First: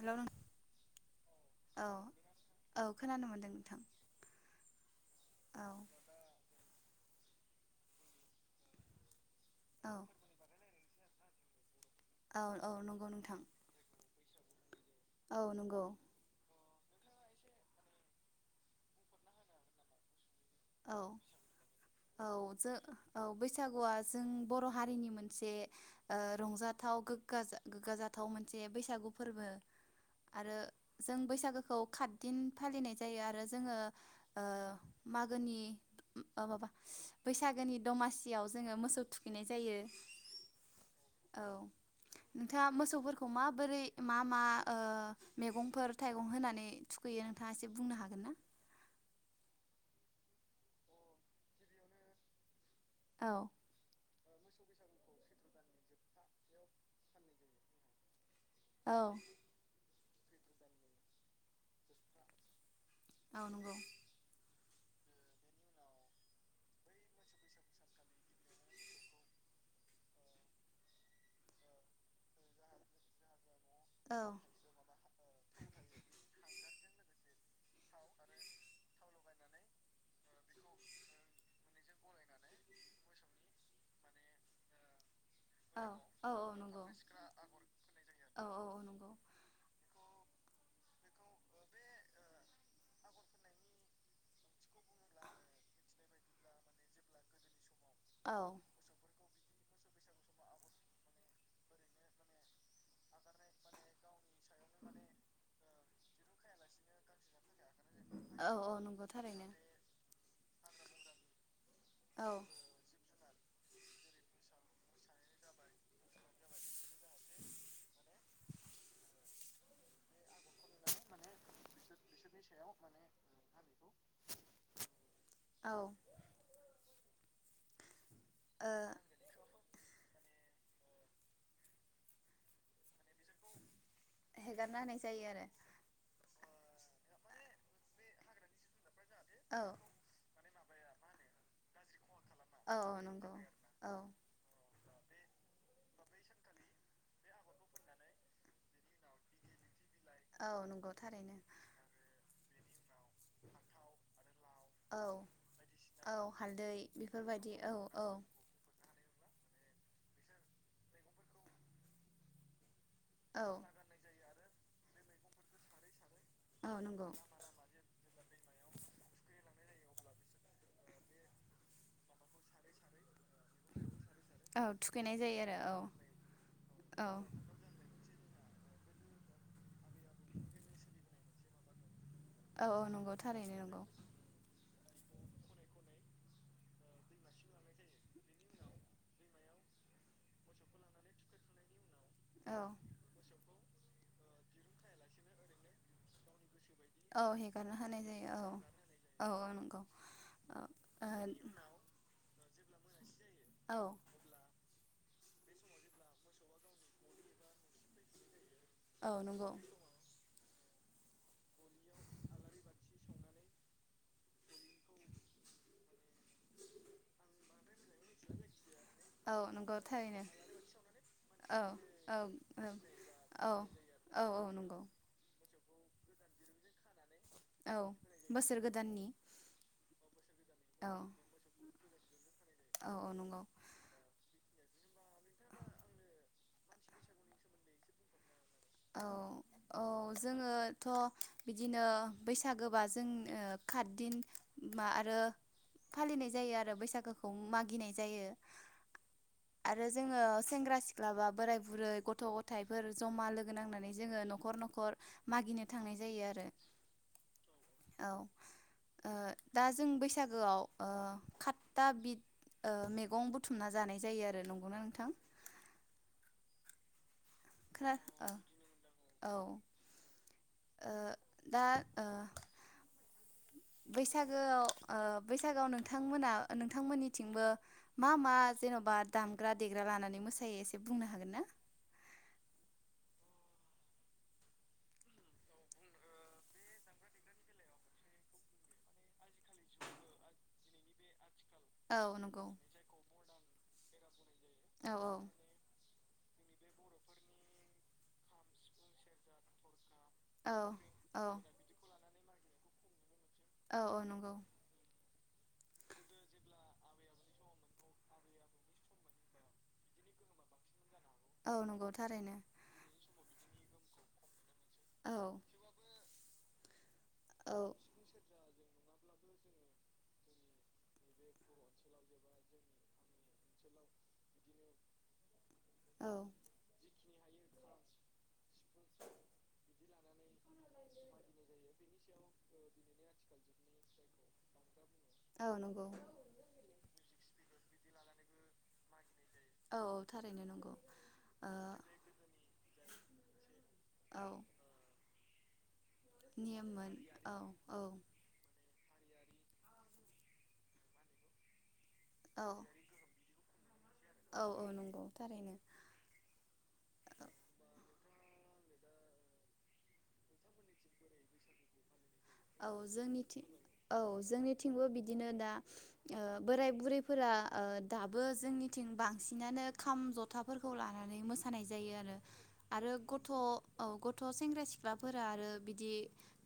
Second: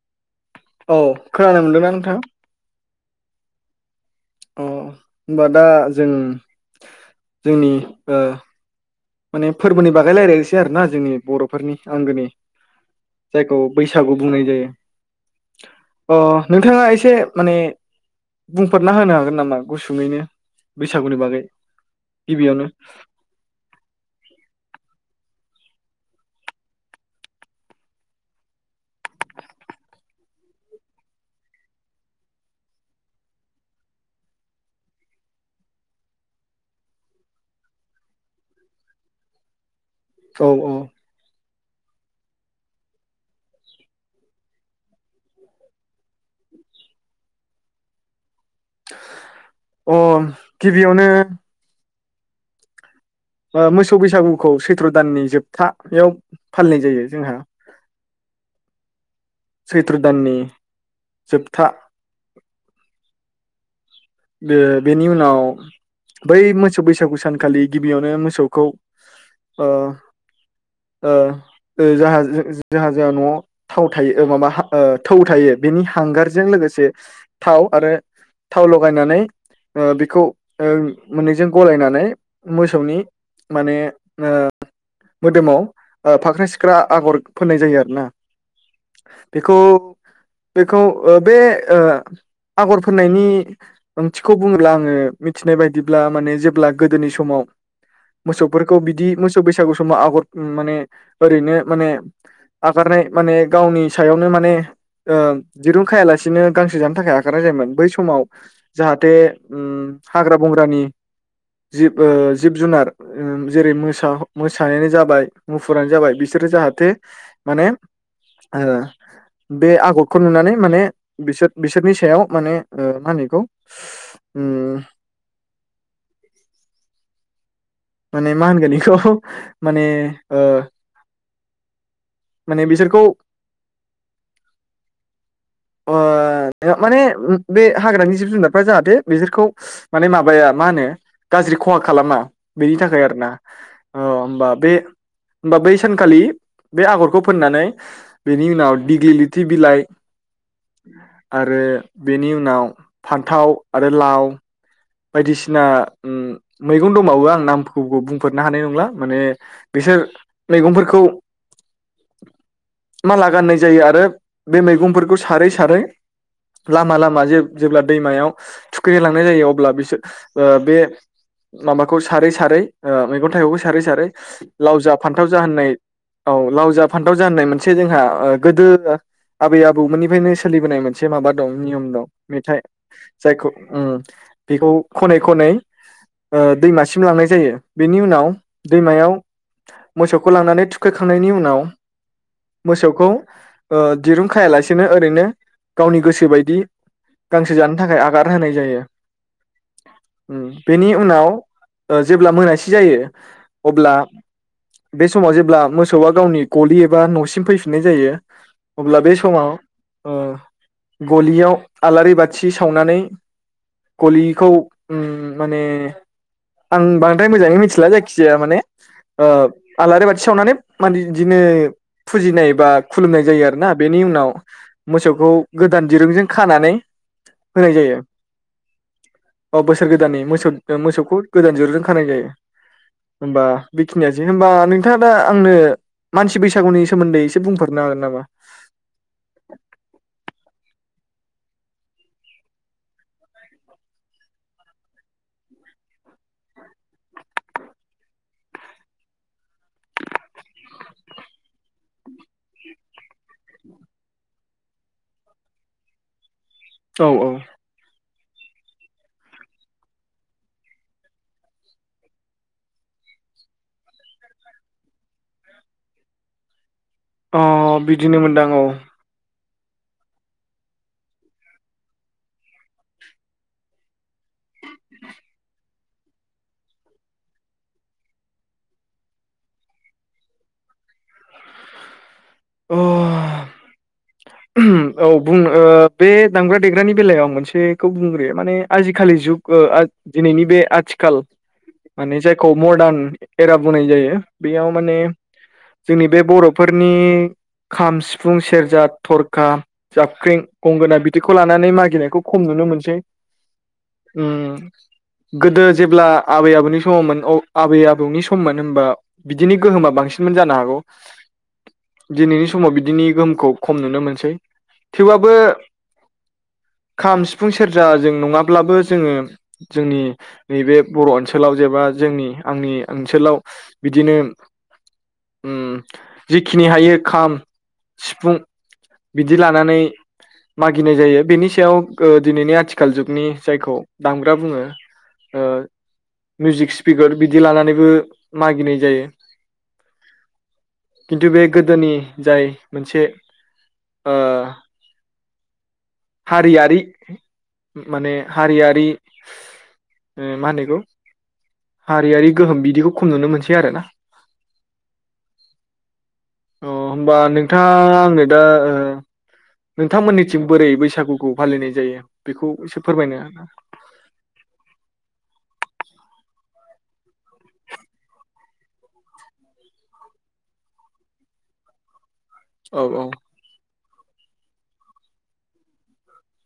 हेल'। औ खोनानो मोनदोंना नोंथां। औ खोनानो मोन्दों नोंथां। अ होनबा औ दा जों। जोंनि ओ। माने फोरबोनि औ बागै रायलायनोसै आरोना। जोंनि बर'फोरनि। आंगोनि औ औ नंगौ नोंथां जायखौ बैसागु। बुंनाय जायो। औ नंगौ अ नोंथाङा। एसे माने बुंफोरना होनो हागोन नामा गुसुङैनो। औ बैसागुनि बागै औ ज गिबियावनो औ बैसागुआ। जों बर' हारिनि मोनसे रंजाथाव गोग्गा जाथाव मोनसे बैसागु फोरबो आरो जों बैसागुखौ खातदिन फालिनाय जायो आरो जोङो। गोनि माबा बैसागोनि दमासियाव जोङो मोसौ थुखैनाय जायो। औ औ। औ नोंथाङा मोसौफोरखौ माबोरै मा मा मैगंफोर थाइगं होनानै थुखैयो नोंथाङा एसे बुंनो हागोन ना। अ गिबियावनो। औ बा मोसौ बैसागु। खौ सैथ्र' दाननि जोबथायाव फालिनाय जायो जोंहा। औ। सैत्र दाननि जोबथा। औ नंगौ। बे बेनि उनाव बै मोसौ बैसागु सानखालि गिबियावनो मोसौखौ ज जायहा जायहा न'आव। थाव औ थायो माबा थौ थायो बेनि हांगारजों लोगोसे। थाव आरो थाव ल गायनानै ओ बेखौ ओ मोननैजों ग'लायनानै मोसौनि माने ओ मोदोमाव औ ओ औ औ फाख्रा-सिख्रा नंगौ आगर फोननाय जायो आरो ना औ औ नंगौ बेखौ बेखौ ओ बे ओ आगर फोननायनि ओंथिखौ बुङोब्ला आङो मिथिनाय बायदिब्ला माने जेब्ला गोदोनि समाव औ मोसौफोरखौ बिदि मोसौ बैसागु समाव आगर माने ओरैनो माने आगारनाय माने गावनि सायावनो माने ओ दिरुं खायालासिनो गांसो जानो थाखाय आगारनाय जायोमोन। बै समाव औ नंगौ जाहाथे थारैनो ओम हाग्रा-बंग्रानि जिब ओ औ जिब-जुनार जेरै मोसा मोसानायानो जाबाय मुफुरानो जाबाय बिसोरो जाहाथे माने ओ बे आगरखौ नुनानै माने बिसोर बिसोरनि सायाव माने मा होनो खौ उम औ माने मा ओ होनगोन इखौ माने ओ माने बिसोरखौ हेगारना होनाय जायो आरो ओ माने बे हाग्रानि जिब जुनारफ्रा जाहाथे बिसोरखौ औ माने माबाया मा होनो गाज्रि खहा खालामा। औ बेनि औ थाखाय आरो ना नंगौ औ ओ होमबा बे होमबा बै सानखालि बे आगरखौ फोननानै बेनि उनाव दिग्लिलिथि बिलाइ औ नंगौ थारैनो आरो बेनि उनाव फान्थाव आरो लाव औ बायदिसिना ओम औ हालदै मैगं दंबावो आं बेफोरबायदि औ नामखौ औ बुंफोरनो हानाय नंला माने बिसोर मैगंफोरखौ माला औ गाननाय जायो। आरो बे मैगंफोरखौ सारै सारै औ नंगौ लामा-लामा जे जेब्ला दैमायाव थुखैनाय लांनाय जायो अ अब्ला बेसोर ओ बे माबाखौ सारै बारै ओ मै गं थायगंखौ सारै-सारै औ लाव जा थुखैनाय फान्थाव जायो जा आरो होननाय औ लाव जा औ फान्थाव जा होननाय मोनसे जोंहा ओ गोदो आबै-आबौमोननिफ्रायनो सोलिबोनाय मोनसे माबा दं नियम दं। मेथाइ औ औ नंगौ जायखौ थारैनो नंगौ उम खौ खनै खनै ओ दैमासिम लांनाय जायो बेनि उनाव दैमायाव मोसौखौ लांनानै थुखैखांनायनि उनाव औ मोसौखौ ओ दिरुं खायालासेनो ओरैनो गावनि गोसो बायदि औ गांसो जानो हेगारना थाखाय होनाय आगार जायो औ होनाय जायो औ औ नंगौ ओम औ बेनि ओ उनाव जेब्ला मोनासि जायो औ अब्ला बे समाव जेब्ला मोसौआ गावनि गलि एबा न'सिम फैफिननाय जायो अब्ला औ बे समाव नंगौ ओ गलियाव आलारि बाथि सावनानै गलिखौ ओम माने आं बांद्राय मोजाङै मिथिला जायखिजाया माने ओ औ नंगौ आलारि थारैनो बाथि सावनानै माने बिदिनो औ औ फुजिनाय बा खुलुमनाय जायो औ आरोना बेनि औ उनाव औ नंगौ मोसौखौ गोदान दिरुंजों खानानै होनाय औ जायो बोसोर गोदान अ बोसोर गोदाननि मोसौ औ मोसौखौ गोदान दिरुंजों खानाय जायो औ नंगौ होमबा बेखिनियानोसै होमबा नोंथाङा दा आंनो मानसि बैसागुनि सोमोन्दै एसे बुंफेरनो हागोन नामा थ' बिदिनो बैसागोबा जों खातदिन मा आरो फालिनाय जायो आरो बैसागोखौ मागिनाय जायो आरो जोङो सेंग्रा सिख्ला बा बोराय बुरै गथ' गथ' गथायफोर जमा लोगो नांनानै जोङो न'खर न'खर मागिनो थांनाय जायो आरो औ औ औ ओ दा जों बैसागोआव खातता बिद मैगं बुथुमना जानाय जायो आरो नंगौना नोंथां अ बिदिनो मोनदां औ ओ दा ओ बैसागोआव ओ‌ बैसागोआव नोंथांमोना नोंथांमोननिथिंबो मा मा जेन'बा दामग्रा देग्रा लानानै मोसायो एसे बुंनो हागोन ना अ औ बुंनो बे दामग्रा देग्रानि बेलायाव आं मोनसेखौ बुंग्रोयो माने आजिखालि जुग ओ दिनैनि बे आथिखाल माने औ नंगौ जायखौ‌ मरडान फेरा बुंनाय जायो बे आव औ माने औ जोंनि बे बर'फोरनि खाम सिफुं सेरजा थरखा जाबख्रें औ गंगोना औ बिदिखौ लानानै मागिनायखौ खम नुनो मोनसै औ औ नंगौ उम गोदो जेब्ला आबै आबौनि समावमोन औ आबै आबौनि सममोन होमबा बिदिनि गोहोमा बांसिनमोन जानो हागौ। औ नंगौ थारैनो दिनैनि समाव बिदिनो गोम खम नुनो मोनसै। औ थेवबाबो खाम सिफुं औ सेरजा जों नङा ब्लाबो जोङो जोंनि नैबे बर' ओनसोलाव जेबा जोंनि आंनि ओनसोलाव बिदिनो उम औ जिखिनि हायो खाम सिफुं बिदि लानानै मागिनाय जायो बेनि सायाव ओ दिनैनि आथिखाल जुगनि जायखौ दामग्रा बुङो। ओ औ नंगौ मुइजिग स्पिकार बिदि लानानैबो मागिनाय जायो। औ औ थारैनो नंगौ खिन्थु बे ओ गोदोनि जाय मोनसे औ उम। हारियारि नियममोन औ औ मा-माने हारियारि ए मा होनो इखौ? हारियारि औ गोहोम बिदिखौ खम नुनो मोनसै सै आरोना। औ औ नंगौ थारैनो अ होमबा ओ। नोंथाङा आंनो दा ओ नोंथांमोननिथिं बोरै बैसागुखौ फालिनाय जायो? बेखौ औ एसे फोरमायनो जोंनिथिं औ जोंनिथिंबो बिदिनो दा ओ बोराय बुरैफोरा ओ दाबो जोंनिथिं बांसिनानो खाम जथाफोरखौ लानानै मोसानाय जायो आरो। औ आरो गथ' औ गथ' सेंग्रा सिख्लाफोरा आरो बिदि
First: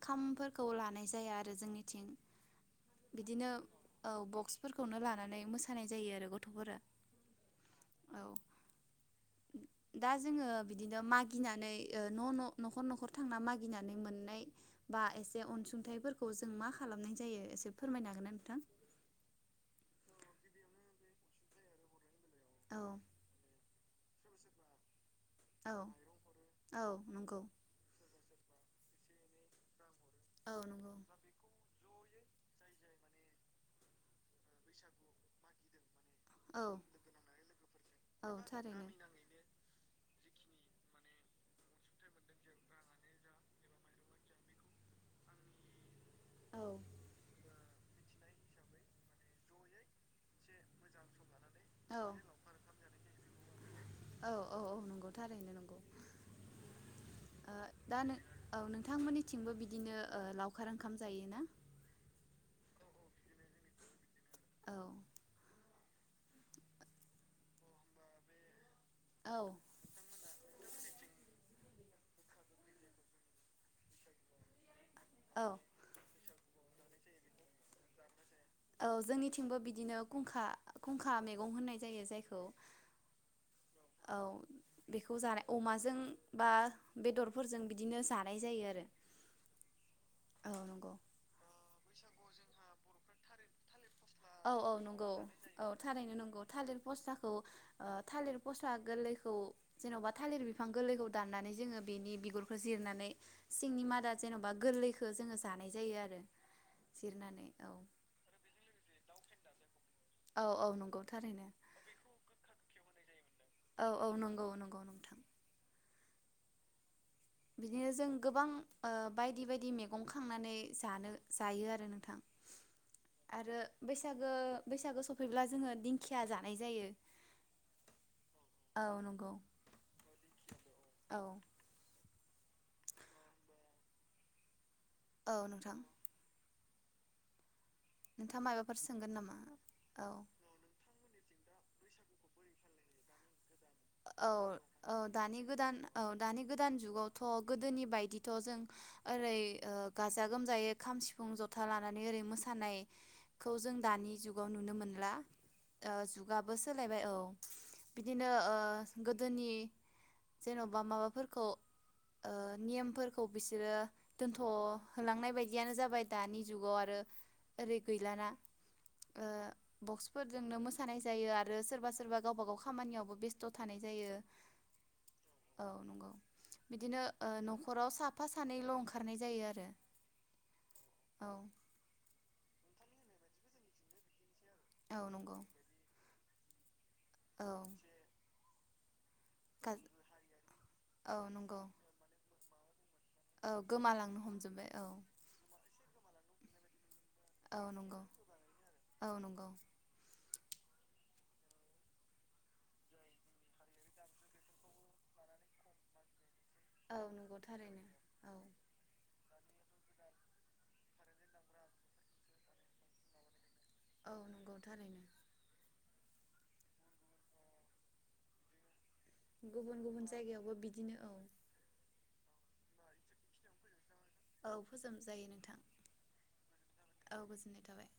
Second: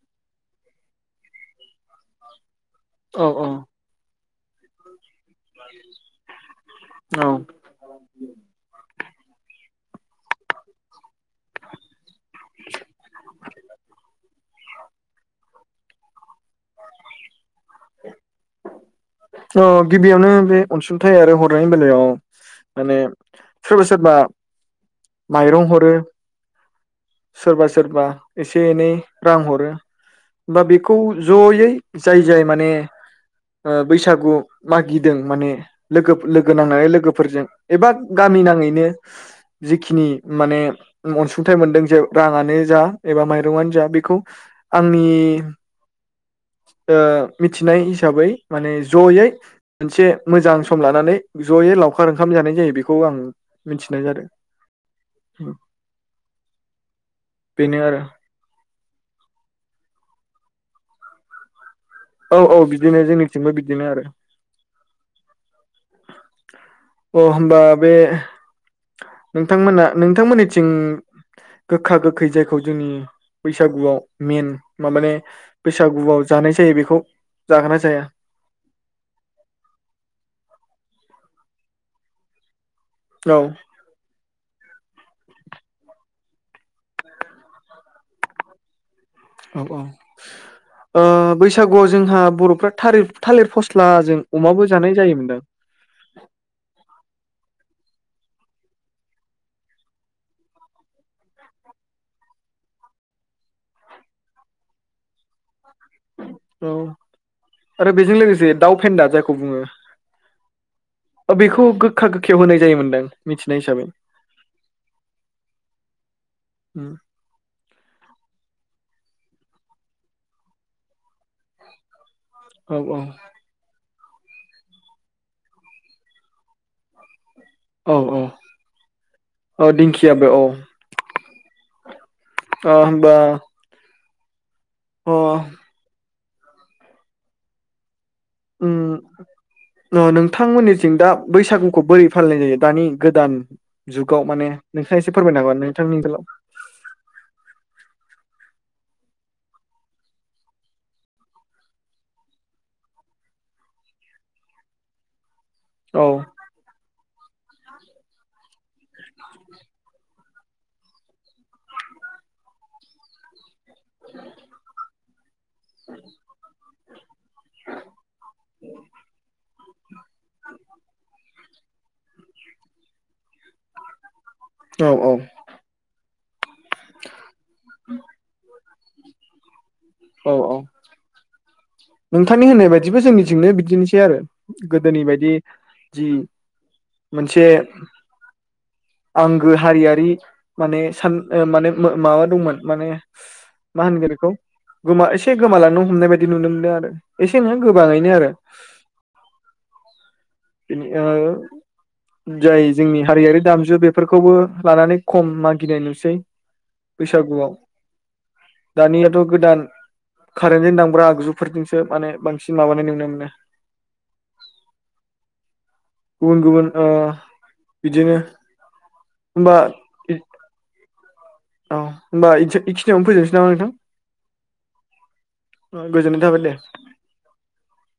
खामफो खौ लानाय जाया आरो जोंनिथिं। औ बिदिनो औ औ बग फोरखौ लानान नै मोसानाय जायो आरो गथ'फोरा औ औ। दा जोङो बिदिनो मागिनानै ओ न' न' न'खर न'खर थांना मागिनानै मोननाय बा एस से अनसुंथाइफोरखौ जों मा खालामनाय जायो एसे फोरमायनो हागोन ना नोंथां? अ गिबियावनो बे अनसुंथाइ आरो हरनायनि बेलायाव औ माने सोरबा सोरबा माइरं औ हरो नंगौ सोरबा सोरबा एसे एनै रां हरो। औ बा नंगौ बेखौ जयै। जाय जाय माने। बैसागु मागिदों माने। लोगो लोगो औ नांनानै लोगोफोरजों एबा औ गामि नाङैनो थारैनो जिखिनि माने अनसुंथाइ मोनदों जे राङानो जा एबा माइरंनो जा बेखौ आंनि औ ओ मिथिनाय हिसाबै माने जयै मोनसे मोजां सम लानानै जयै औ लावखार ओंखाम जानाय जायो बेखौ आं मिथिनाय जादों औ औ औ नंगौ थारैनो नंगौ बेनो आरो दा औ नोंथांमोनिथिंबो बिदिनो लखव खार ओंखाम जायोना? औ औ बिदिनो जोंनिथिंबो बिदिनो आरो। औ अ होमबा बे। औ नोंथांमोना नोंथांमोननि। थिं गोखा गोखै जायखौ जोंनि बैसागुआव मेन माबान औ बैसागुआव। जानाय जायो बेखौ जागोना जाया औ जोंनिथिंबो बिदिनो गुंखा गुंखा। खा मैगं होननाय जायो जायखौ औ। औ बेखौ जानाय अमाजों बा बेदरफोरजों बिदिनो जानाय जायो आरो। औ औ औ नंगौ। ओ बैसागुआव जोंहा बर'फ्रा। थारिफ थालिर फस औ औ नंगौ औ थारैनो नंगौ थालिर फस्थाखौ थालिर फस्ला गोरलैखौ जेन'बा थालिर बिफां गोरलैखौ दाननानै जोङो बेनि बिगुरखौ जिरनानै सिंनि मादा जेन'बा गोरलैखौ जोङो जानाय जायो आरो औ जिरनानै औ आरो बेजों लोगोसे दाउ फेन्दा जाय खौ बुङो। औ औ नंगौ थारैनो। बेखौ गोखा गोखयाव होनाय जायोमदां। औ औ नंगौ औ नंगौ नोंथां। ओम। बिदिनो जों गोबां ओ बायदि बायदि मैगं खांनानै जानो जायो आरो नोंथां। औ औ। आरो बैसागो बैसागो सफैब्ला जोङो दिंखिया जानाय जायो। औ औ औ नंगौ औ दिंखियाबो औ। औ ओ होनबा। औ नोंथां। नोंथाङा माबाफोर उम सोंगोन नामा औ न-नोंथांमोननिथिं दा बैसागुखौ बोरै फालिनाय जायो दानि गोदान जुगाव औ माने औ नोंथाङा एसे दानि फोरमायनो हागोन गोदान नोंथांनि औ ओनसोलाव दानि गोदान जुगावथ' गोदोनि बायदिथ' जों ओरै ओ गाजा गोमजायै खाम, सिफुं, जथा लानानै ओरै मोसानायखौ जों दानि जुगाव नुनो मोनला ओ औ जुगाबो सोलायबाय औ बिदिनो ओ गोदोनि जेन'बा माबाफोरखौ ओ नियमफोरखौ बिस सोरो दोनथ'होलांनाय बायदियानो जाबाय दानि जुगाव आरो ओरै गैलाना ओ बक्सफोरजोंनो मोसानाय जायो आ रो सोरबा सोरबा गावबा गाव खामानियावबो बेस्थ' थानाय जायो औ औ नंगौ बिदिनो ओ न'खराव साफा सानैल' ओंखार खारनाय जायो आरो औ औ औ नोंथांनि होननाय बायदिबो जोंनि थिंनो बिदिनोसै आरो औ गोदोनि बायदि नंगौ जि मोनसे औ आंगो हारियारि माने सान औ नंगौ माने माबा दंमोन माने औ मा होनगोन गोमालांनो बेखौ हमजोबबाय औ गोमा एसे गोमालांनो हमनाय बायदि नुनो मोनदों आरो एसेनो औ नंगौ गोबाङैनो आरो औ नंगौ बिनि ओ जाय जोंनि हारियारि दामजु बेफोरखौबो लानानै खम मागिनाय नुसै औ नंगौ बैसागुआव थारैनो औ दानियाथ' गोदान कारेन्टजों दांब्रा आगजुफोरजोंसो माने बांसिन माबानाय नुनो मोनो औ नंगौ थारैनो गुबुन गुबुन बिदिनो होमबा गुबुन गुबुन जायगायावबो बिद दिनो औ औ होनोमबा इसे-एखिनियावनो फैजोबनोसै नामा नोंथां औ फोजोबजायो नोंथां गोजोननाय थाबाय दे औ गोजोननाय थाबाय